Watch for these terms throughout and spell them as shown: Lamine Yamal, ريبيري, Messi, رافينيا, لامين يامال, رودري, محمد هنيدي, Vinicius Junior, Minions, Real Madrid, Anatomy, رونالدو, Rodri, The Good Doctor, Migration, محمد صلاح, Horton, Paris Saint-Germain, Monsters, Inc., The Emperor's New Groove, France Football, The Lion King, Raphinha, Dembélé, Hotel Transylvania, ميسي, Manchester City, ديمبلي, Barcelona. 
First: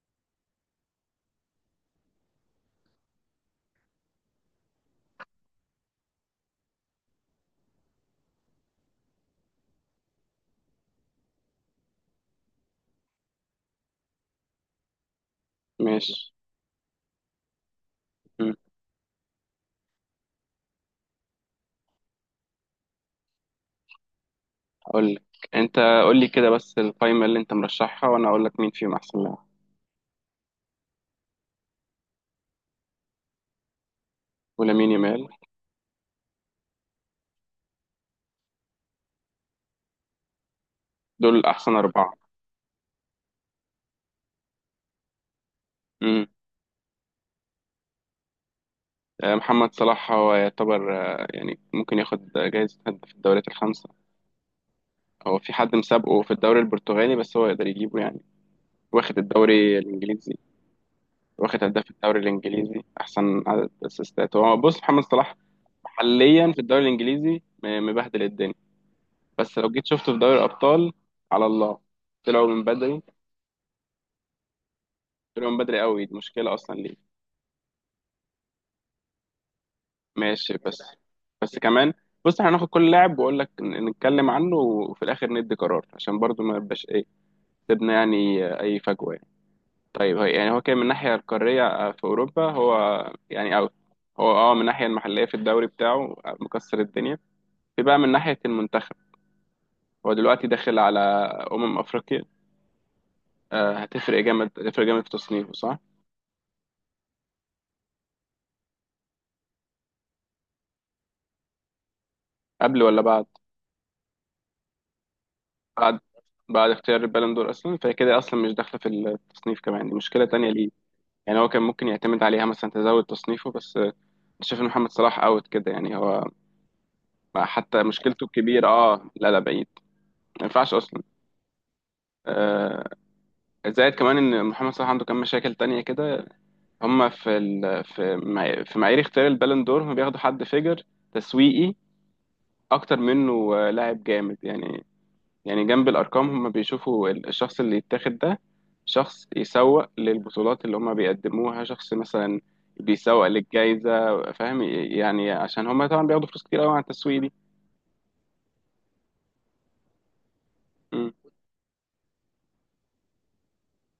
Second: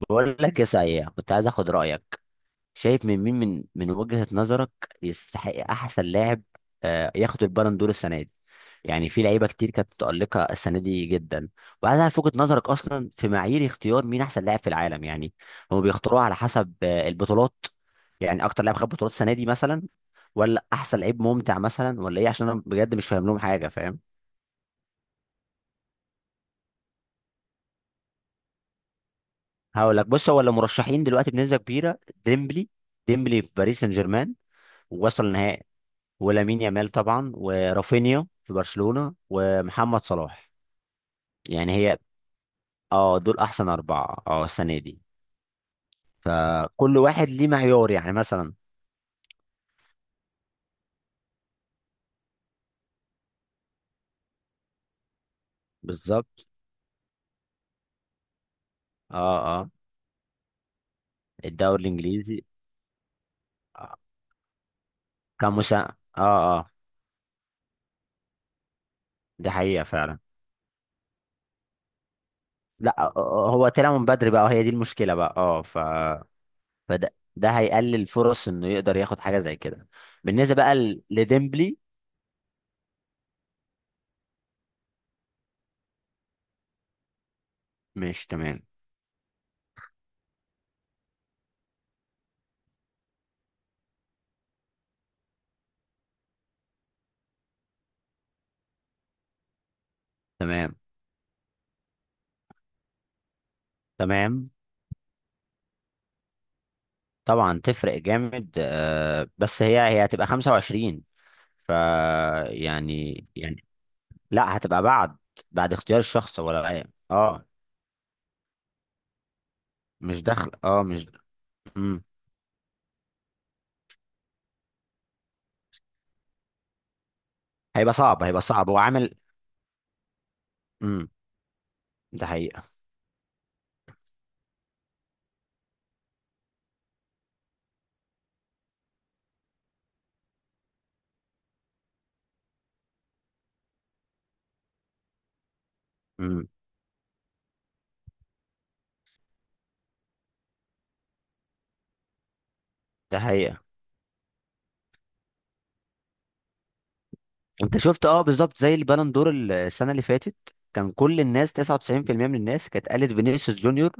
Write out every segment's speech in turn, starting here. بقول لك يا سعيد، كنت عايز اخد رايك. شايف من مين، من وجهة نظرك يستحق احسن لاعب ياخد البالون دور السنه دي؟ يعني في لعيبه كتير كانت متالقه السنه دي جدا، وعايز اعرف وجهة نظرك اصلا في معايير اختيار مين احسن لاعب في العالم. يعني هم ماشي. بيختاروها على حسب البطولات؟ يعني مم. اكتر لاعب خد بطولات السنه دي مثلا، ولا احسن لعيب ممتع مثلا ولا ايه؟ عشان انا بجد مش فاهم لهم حاجه، فاهم؟ اقول لك. انت قول لي كده بس القائمه اللي انت مرشحها وانا اقول لك مين فيهم احسن لاعب. هقول لك. بص، هو اللي مرشحين دلوقتي بنسبه كبيره: ديمبلي. ديمبلي في باريس سان جيرمان ولامين ووصل يامال النهائي، ولامين يامال طبعا، ورافينيا في برشلونة، ومحمد صلاح. دول يعني احسن هي اربعه. اه، دول احسن اربعة، اه، السنة دي. امم فكل واحد ليه معيار، يعني مثلا. محمد صلاح هو يعتبر، يعني ممكن ياخد جايزه هداف في الدوريات الخمسه. هو في حد مسابقه في بالظبط. الدوري البرتغالي بس هو يقدر يجيبه يعني. واخد اه، اه، الدوري الانجليزي، واخد الدوري هداف الدوري الانجليزي. الانجليزي، احسن عدد آه، اسيستات هو بص محمد صلاح. كمسا. اه، حاليا في اه، الدوري الانجليزي مبهدل الدنيا. دي بس لو حقيقة جيت شفته في فعلا. دوري الابطال، على الله، طلعوا من لا بدري. هو طلع من بدري بقى، وهي دي المشكلة بقى، طلعوا من اه ف بدري قوي، دي مشكله اصلا ليه. فده هيقلل فرص انه يقدر ياخد حاجة زي كده. ماشي بالنسبة بقى بس. بس لديمبلي. كمان بص احنا هناخد كل لاعب واقول لك نتكلم عنه، وفي الاخر ندي قرار عشان برضو ما يبقاش ايه، سيبنا مش يعني تمام؟ اي فجوه يعني. طيب هي يعني هو كان من الناحيه القاريه، في اوروبا هو يعني اوت. هو اه من الناحيه المحليه في الدوري بتاعه مكسر الدنيا. في بقى من ناحيه المنتخب، هو دلوقتي تمام. داخل على افريقيا. هتفرق جامد، تمام، هتفرق جامد في تصنيفه صح. طبعا تفرق جامد. بس هي هتبقى 25. ف قبل ولا بعد؟ يعني. لا، هتبقى بعد. بعد اختيار بعد. الشخص بعد ولا ايه؟ اختيار البالون اه، دور اصلا، فهي كده اصلا مش داخله في التصنيف، كمان دي مش مشكله تانية دخل، ليه. اه مش يعني هو كان ممكن امم يعتمد عليها مثلا تزود تصنيفه بس شايف ان محمد صلاح اوت كده يعني. هو حتى هيبقى صعب مشكلته هيبقى الكبيره، صعب هو اه عامل. لا لا، بعيد. ما ينفعش اصلا. امم ده حقيقة. آه زائد كمان ان محمد صلاح عنده كام مشاكل تانية كده. هم في في معايير اختيار البالون دور، هم بياخدوا حد فيجر تسويقي اكتر منه، لاعب جامد يعني. يعني جنب الأرقام امم هم بيشوفوا الشخص اللي يتاخد ده شخص يسوق للبطولات اللي هم بيقدموها، شخص مثلا ده بيسوق حقيقة. للجائزة، فاهم يعني، عشان هم طبعا بياخدوا فلوس كتير قوي على التسويق دي. انت شفت؟ اه، بالظبط زي البالون دور السنة اللي فاتت، كان م- كل الناس، 99% من الناس، كانت قالت فينيسيوس جونيور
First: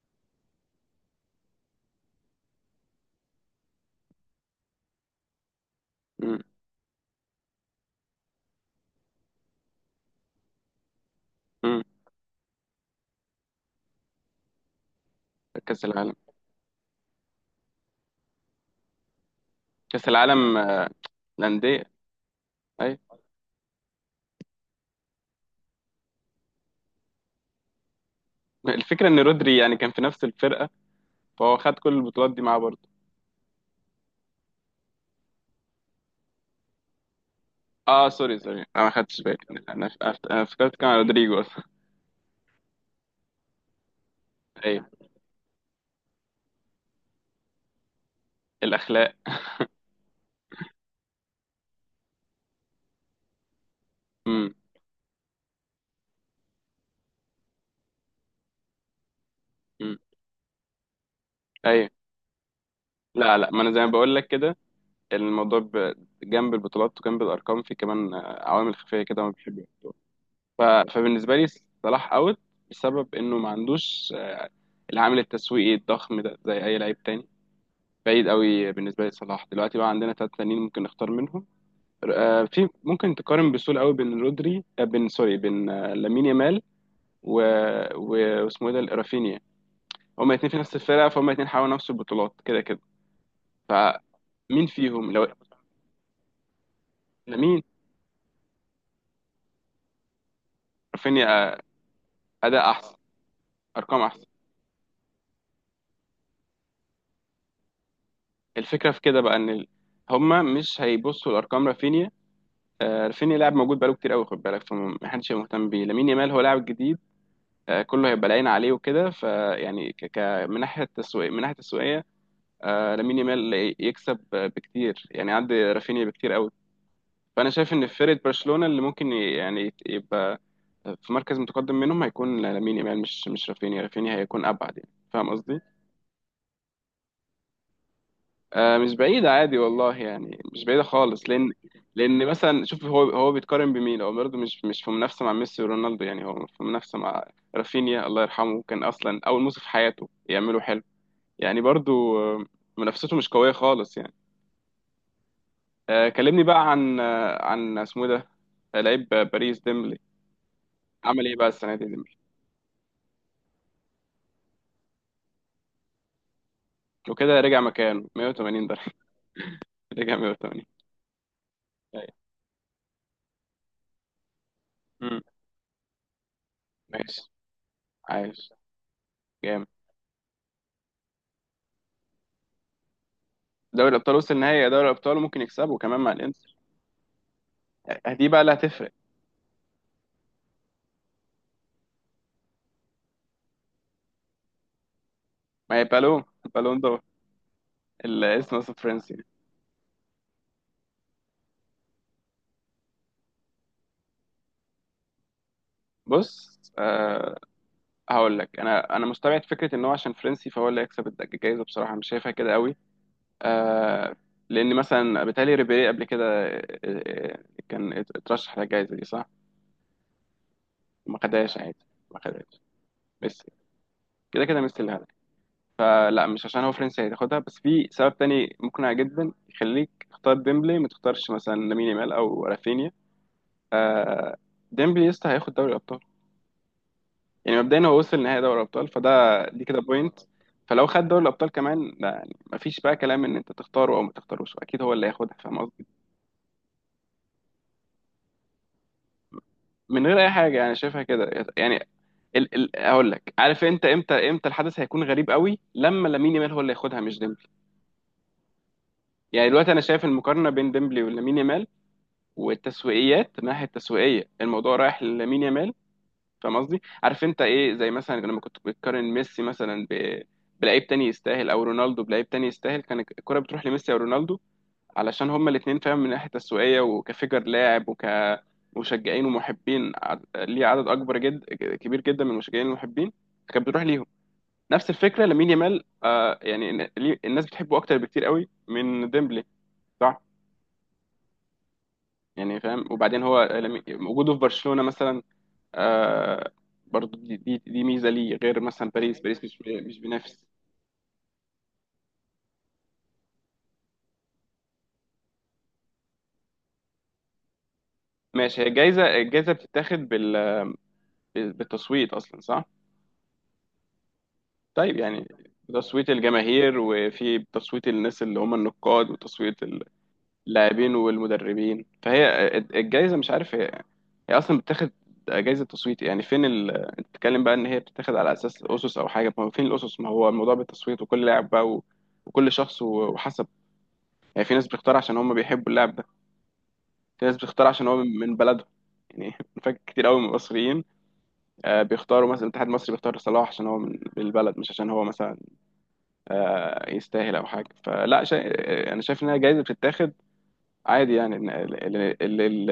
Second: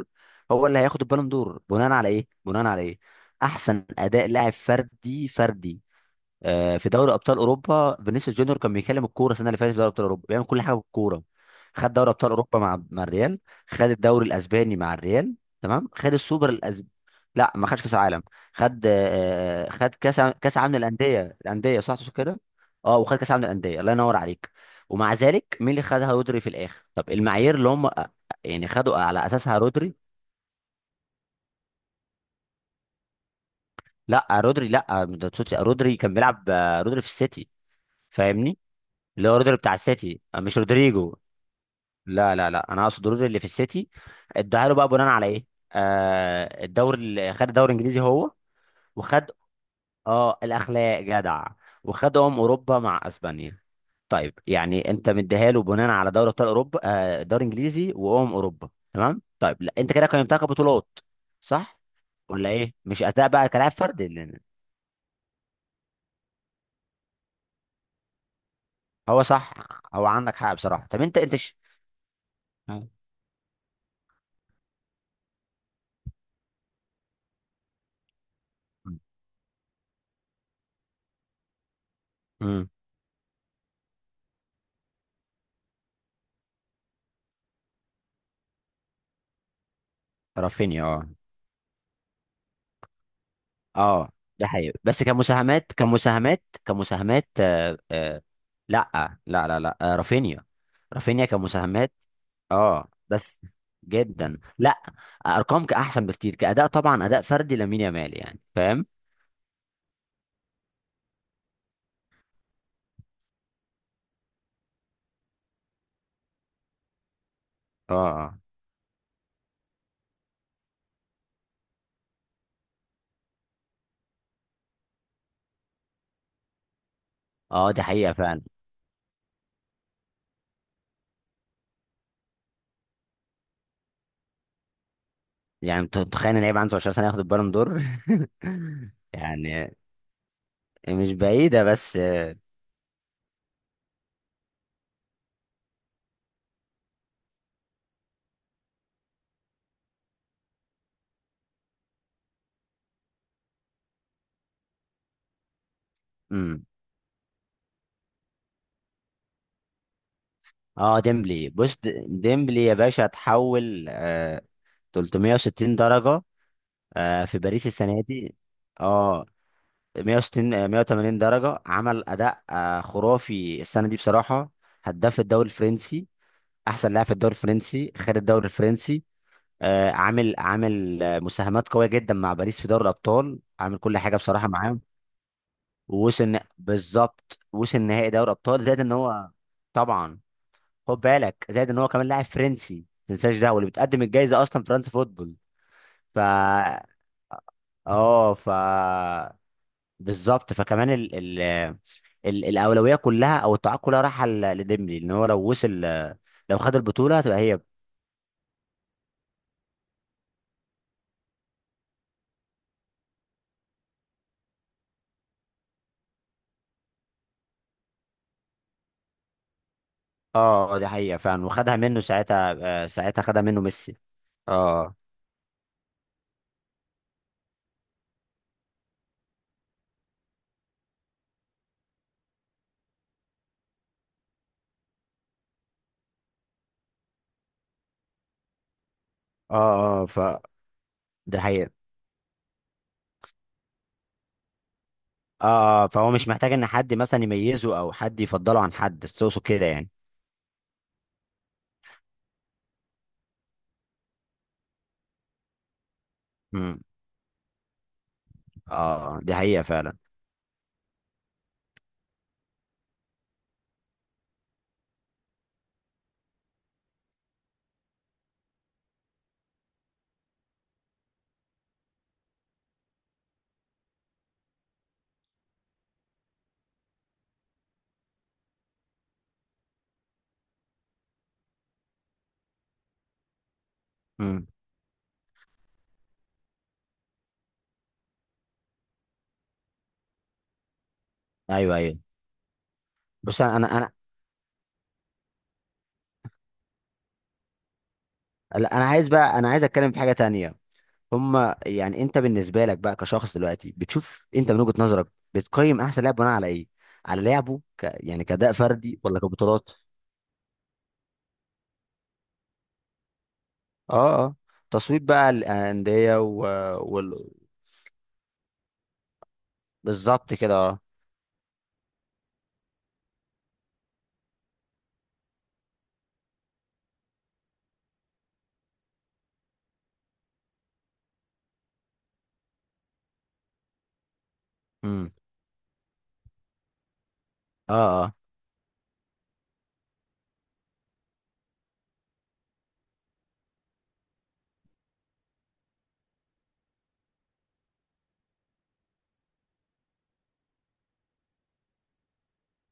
هو اللي هياخد البالون دور. بناء على ايه؟ بناء على ايه؟ احسن اداء لاعب فردي، فردي، م- في دوري ابطال اوروبا. فينيسيوس جونيور كان بيكلم الكوره السنه اللي فاتت في دوري ابطال اوروبا، بيعمل كل حاجه بالكوره. م. خد دوري ابطال اوروبا مع الريال، خد الدوري الاسباني مع الريال، كأس تمام، خد العالم. السوبر الاسباني. لا، ما خدش كاس عالم. خد، خد كأس كاس العالم كاس عالم آه، للانديه. الانديه الأندية. صح تقصد كده؟ أي. اه، وخد كاس عالم للانديه، الله ينور عليك. ومع ذلك، مين اللي خدها؟ رودري، في الاخر. طب المعايير اللي هم يعني خدوا الفكرة إن على رودري اساسها يعني كان في رودري. نفس الفرقة، فهو خد كل البطولات دي معاه برضه. لا رودري، لا ما تقصدش. رودري كان بيلعب، رودري في السيتي. اه سوري فاهمني؟ سوري، انا ما خدتش اللي بالي. هو رودري بتاع انا السيتي، أنا مش فكرت كان رودريجو. رودريجو اصلا. لا، انا اقصد رودري اللي في السيتي. اداها له بقى ايوه. بناء على ايه؟ آه، الدوري، اللي خد الدوري الانجليزي هو. الاخلاق. وخد، اه، الاخلاق جدع. وخد اوروبا مع اسبانيا. طيب امم. يعني انت مديها له بناء على دوري ابطال اوروبا، آه، دوري انجليزي، وامم اوروبا، تمام. طيب لا، انت امم. كده قيمتها كبطولات، صح ايوه. ولا ايه؟ مش اداء لا بقى لا، ما كلاعب انا زي ما فردي؟ بقول لك لأن كده. الموضوع جنب البطولات وجنب الارقام في كمان عوامل خفيه كده هو ما صح، بحبها. هو عندك حق ف- بصراحه. طب انت، فبالنسبه انت لي صلاح اوت، بسبب انه ما عندوش العامل التسويقي الضخم ده زي اي لعيب تاني. بعيد قوي بالنسبه لي صلاح دلوقتي. بقى عندنا ثلاث تانيين ممكن نختار منهم. امم في ممكن تقارن بسهوله قوي بين رودري، بين سوري، بين لامين يامال و... و... واسمه ايه ده، رافينيا. هما الاثنين في نفس رافينيا. اه الفرقه، فهما الاثنين حاولوا نفس البطولات كده كده. اه، ده فمين حقيقي. بس فيهم لو؟ كمساهمات كمساهمات، لامين. آه، آه. لا لا آه رافينيا. رافينيا رافينيا كمساهمات، اداء اه. احسن، بس ارقام احسن. جدا، لا، ارقام كاحسن، بكتير. كاداء طبعا، اداء فردي لامين يامال، يعني فاهم؟ الفكره في كده بقى ان هما مش هيبصوا لارقام رافينيا. رافينيا لاعب موجود بقاله كتير قوي، خد بالك، فمحدش هيبقى مهتم بيه. لامين يامال هو لاعب جديد، اه، كله هيبقى اه، العين عليه وكده، فيعني من ناحيه التسويق، من ناحيه التسويقيه لامين يامال يكسب بكتير يعني عندي رافينيا بكتير قوي. فانا اه، شايف دي ان حقيقه فرقه فعلا. برشلونه اللي ممكن يبقى في مركز متقدم منهم هيكون لامين يامال، مش مش رافينيا. رافينيا هيكون ابعد، يعني فاهم قصدي. يعني انت تخيل ان لعيب عنده 10 سنه ياخد البالون دور! مش بعيدة عادي يعني والله، يعني مش بعيدة مش خالص، لأن بعيده، بس لأن مثلا شوف هو بيتقارن بمين. هو برضه مش في منافسة مع ميسي ورونالدو، يعني هو في منافسة مع رافينيا، الله يرحمه، كان أصلا أول موسم في حياته يعمله حلو يعني برضه، آه، منافسته مش قوية خالص يعني. كلمني امم بقى عن عن اسمه إيه ده، لعيب باريس، ديمبلي. اه عمل إيه بقى ديمبلي، السنة بص، دي ديمبلي؟ ديمبلي يا باشا اتحول، آه، 360 درجه، آه، في وكده رجع باريس السنه مكانه دي. 180 درجة. اه، رجع 160، 180. 180 درجه. عمل أيوة. اداء آه خرافي السنه دي بصراحه. مم. هداف الدوري الفرنسي، احسن لاعب في ماشي. الدوري الفرنسي، خد الدوري عايش الفرنسي. جامد. آه، عامل مساهمات قويه جدا مع باريس في دوري الابطال، عامل دوري كل الابطال حاجه وصل بصراحه نهائي، يا معاهم. دوري الابطال، وممكن يكسبه كمان مع ووصل الانتر. بالظبط، وصل نهائي يعني دي دوري بقى اللي ابطال. زائد هتفرق. ان هو، طبعا، خد بالك، زائد ان هو كمان لاعب فرنسي، ما تنساش ده، واللي بتقدم الجائزه اصلا فرنسا فوتبول. ما هي ف بالون. بالون دور. اه، الاسم اصلا فرنسي. بالظبط. فكمان، ال الاولويه كلها، او التعاق كلها رايحه لديمبلي، لان هو لو وصل، لو بص خد البطوله أه، هتبقى هي. هقول لك، انا انا مستبعد فكره ان هو عشان فرنسي فهو اللي هيكسب الجايزه، بصراحه مش شايفها كده قوي. أه، لان مثلا بيتهيألي ريبيري قبل كده، كان اترشح للجائزه دي صح. اه، آه، دي حقيقه ما فعلا، خدهاش وخدها عادي. منه ما ساعتها. خدهاش. ساعتها خدها ميسي. منه ميسي. كده كده ميسي اه، اللي. فلا، مش عشان هو فرنسي هتاخدها، بس في سبب تاني مقنع جدا يخليك تختار ديمبلي ما تختارش مثلا لامين يامال او رافينيا. آه ديمبلي يسطا هياخد دوري الابطال. يعني مبدئيا هو وصل نهائي دوري الابطال، فده، اه، دي كده اه، بوينت. فلو خد دوري ده الابطال حقيقه. كمان، لا يعني مفيش بقى كلام ان انت تختاره او ما تختاروش، اكيد هو اللي هياخدها، فاهم اه، قصدي، اه، فهو مش محتاج ان حد مثلا يميزه، او حد يفضله عن حد، تقصد كده يعني. من غير اي حاجه. انا شايفها كده يعني. ال ال اقول لك، عارف انت امتى؟ امتى الحدث هيكون غريب قوي؟ لما لامين يامال هو اللي امم ياخدها مش ديمبلي. اه، دي يعني حقيقه دلوقتي انا فعلا. شايف المقارنه بين ديمبلي ولامين يامال، والتسويقيات من الناحيه التسويقيه الموضوع رايح لمين يامال، فاهم قصدي. عارف انت ايه، زي مثلا لما كنت بتقارن ميسي مثلا بلعيب تاني يستاهل، او رونالدو بلعيب تاني يستاهل، كان الكره بتروح لميسي او رونالدو، علشان هما الاثنين فاهم من ناحيه تسويقيه وكفيجر لاعب وكمشجعين ومحبين ليه عدد اكبر جد، كبير جدا من المشجعين المحبين، كانت بتروح ليهم. امم نفس الفكره لامين يامال، آه، يعني الناس بتحبه اكتر بكتير قوي من ديمبلي، صح. ايوه، ايوه. يعني فاهم. وبعدين بص هو انا، وجوده في برشلونه مثلا آه برضو دي ميزه ليه، غير لا، انا مثلا عايز باريس، بقى، باريس انا مش عايز اتكلم مش في حاجه بينافس. تانية. هما يعني، انت بالنسبه لك بقى كشخص دلوقتي، بتشوف انت من وجهه نظرك، بتقيم احسن لاعب بناء على ايه؟ على لعبه، يعني كاداء ماشي، هي فردي الجايزه، ولا الجايزه كبطولات؟ بتتاخد بالتصويت اصلا صح. اه، اه. طيب تصويت يعني بقى بتصويت الانديه الجماهير، وال... وفي تصويت الناس اللي هم النقاد، وتصويت بالظبط كده، اه. اللاعبين والمدربين، فهي الجايزه، مش عارف، هي اصلا بتاخد جايزه تصويت يعني. فين انت بتتكلم بقى ان هي بتتاخد على اساس اسس او حاجه، ما هو فين الاسس، ما هو الموضوع بالتصويت، وكل لاعب بقى وكل شخص وحسب. يعني في ناس بتختار امم عشان هم بيحبوا اللاعب، في ناس بتختار عشان هو اه، اه. من من بلدهم. يعني فاكر كتير قوي من المصريين، بيختاروا مثلا الاتحاد المصري بيختار صلاح عشان هو من من البلد، مش عشان هو مثلا يستاهل او حاجه. فلا شا... آه، انا شايف انها جايزه بتتاخد عادي يعني، إن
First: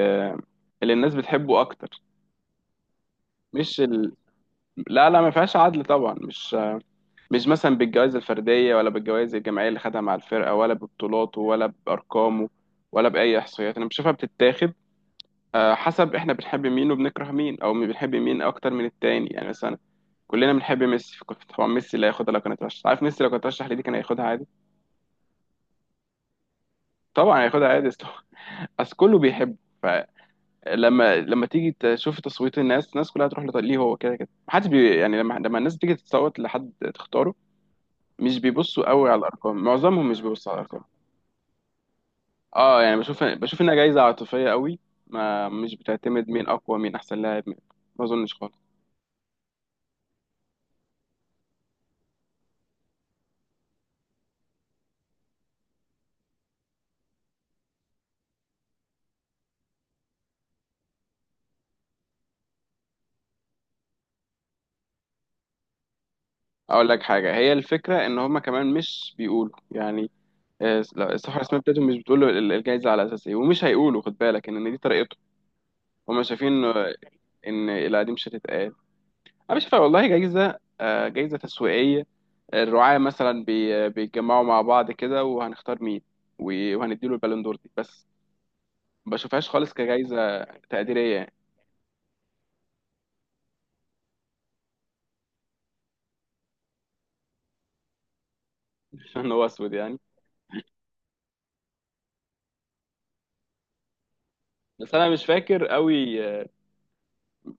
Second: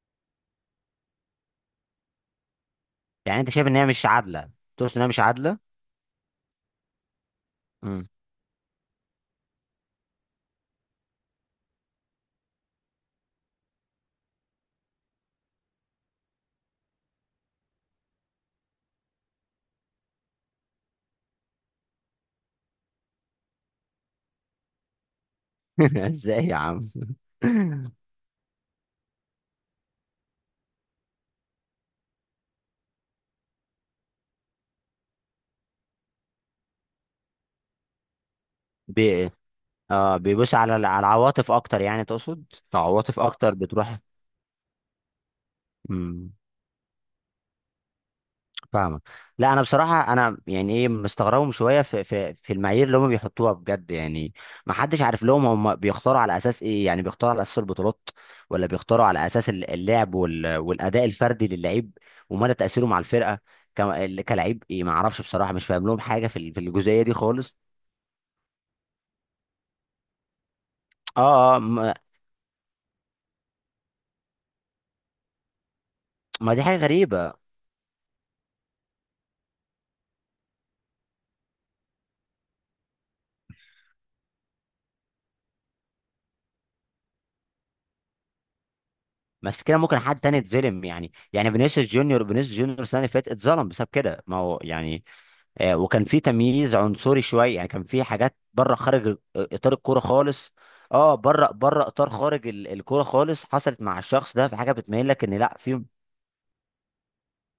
اللي الناس بتحبه اكتر. يعني انت شايف ان مش هي مش ال... عادله؟ تقصد ان هي لا مش لا، ما فيهاش عادله. عدل طبعا، مش مش مثلا امم بالجوائز الفرديه، ولا بالجوائز الجماعيه اللي خدها مع الفرقه، ولا ببطولاته، ولا بارقامه، ولا باي احصائيات. انا بشوفها بتتاخد حسب احنا بنحب مين وبنكره مين، او مين بنحب مين اكتر من التاني. يعني مثلا كلنا بنحب ميسي، طبعا ميسي لا ياخدها لو كان اترشح، عارف، ميسي لو كان اترشح لدي كان هياخدها عادي. ازاي يا عم! طبعا هياخدها عادي، اصل اصل كله بيحبه. فلما لما تيجي تشوف تصويت الناس، الناس كلها تروح ليه، هو كده كده محدش يعني. لما لما الناس تيجي تصوت لحد تختاره، مش بيبصوا قوي على بي... الارقام، معظمهم اه، مش بيبصوا بيبص على على الارقام. على العواطف اكتر يعني تقصد؟ اه يعني عواطف بشوف اكتر بشوف انها بتروح. جايزه عاطفيه قوي. ما مش بتعتمد امم مين اقوى، مين احسن لاعب مين. ما اظنش خالص. فاهمك. لا انا بصراحه، انا يعني ايه، مستغربهم شويه في المعايير اللي هم بيحطوها بجد يعني. ما حدش عارف لهم هم بيختاروا على اساس ايه. يعني بيختاروا على اساس البطولات، ولا بيختاروا على اساس اللعب والاداء الفردي للعيب، ومدى تاثيره مع الفرقه كلاعب، ايه، ما اعرفش بصراحه، مش فاهم لهم حاجه في في اقول الجزئيه لك دي حاجه، هي خالص. الفكره ان هم كمان مش بيقولوا يعني، لا، اه، الصحافه الرسميه اه، بتاعتهم مش بتقول له الجايزه على اساس ايه، ومش هيقولوا، خد بالك ان إن دي طريقتهم. هم ما دي شايفين حاجه غريبه. ان لا دي مش هتتقال. انا مش شايفها والله جايزه، جايزه تسويقيه. الرعاة مثلا بيتجمعوا مع بعض كده، وهنختار مين وهنديله البالون دور دي بس. ما بشوفهاش بس خالص كده ممكن حد تاني كجايزه يتظلم. يعني، تقديريه يعني. يعني، فينيسيوس جونيور السنه اللي فاتت اتظلم بسبب كده، ما هو يعني وكان في تمييز عنصري شويه، يعني كان في حاجات بره، خارج عشان هو اسود اطار يعني. الكوره خالص. اه، بره، بره اطار، خارج الكوره خالص، حصلت مع الشخص ده. في حاجه بس بتميل انا لك مش ان لا، فاكر في. قوي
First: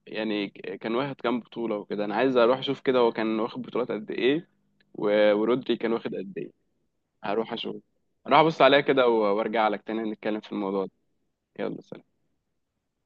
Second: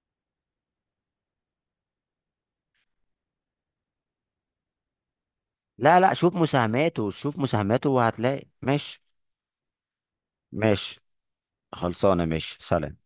يعني كان واخد كام بطولة وكده. أنا عايز أروح أشوف كده هو كان واخد بطولات قد إيه، ورودري كان لا لا، واخد قد شوف إيه. مساهماته، شوف هروح أشوف. مساهماته هروح وهتلاقي. أبص عليها ماشي. كده وأرجع لك تاني نتكلم في الموضوع ده. ماشي يلا سلام. خلصانه، ماشي، سلام.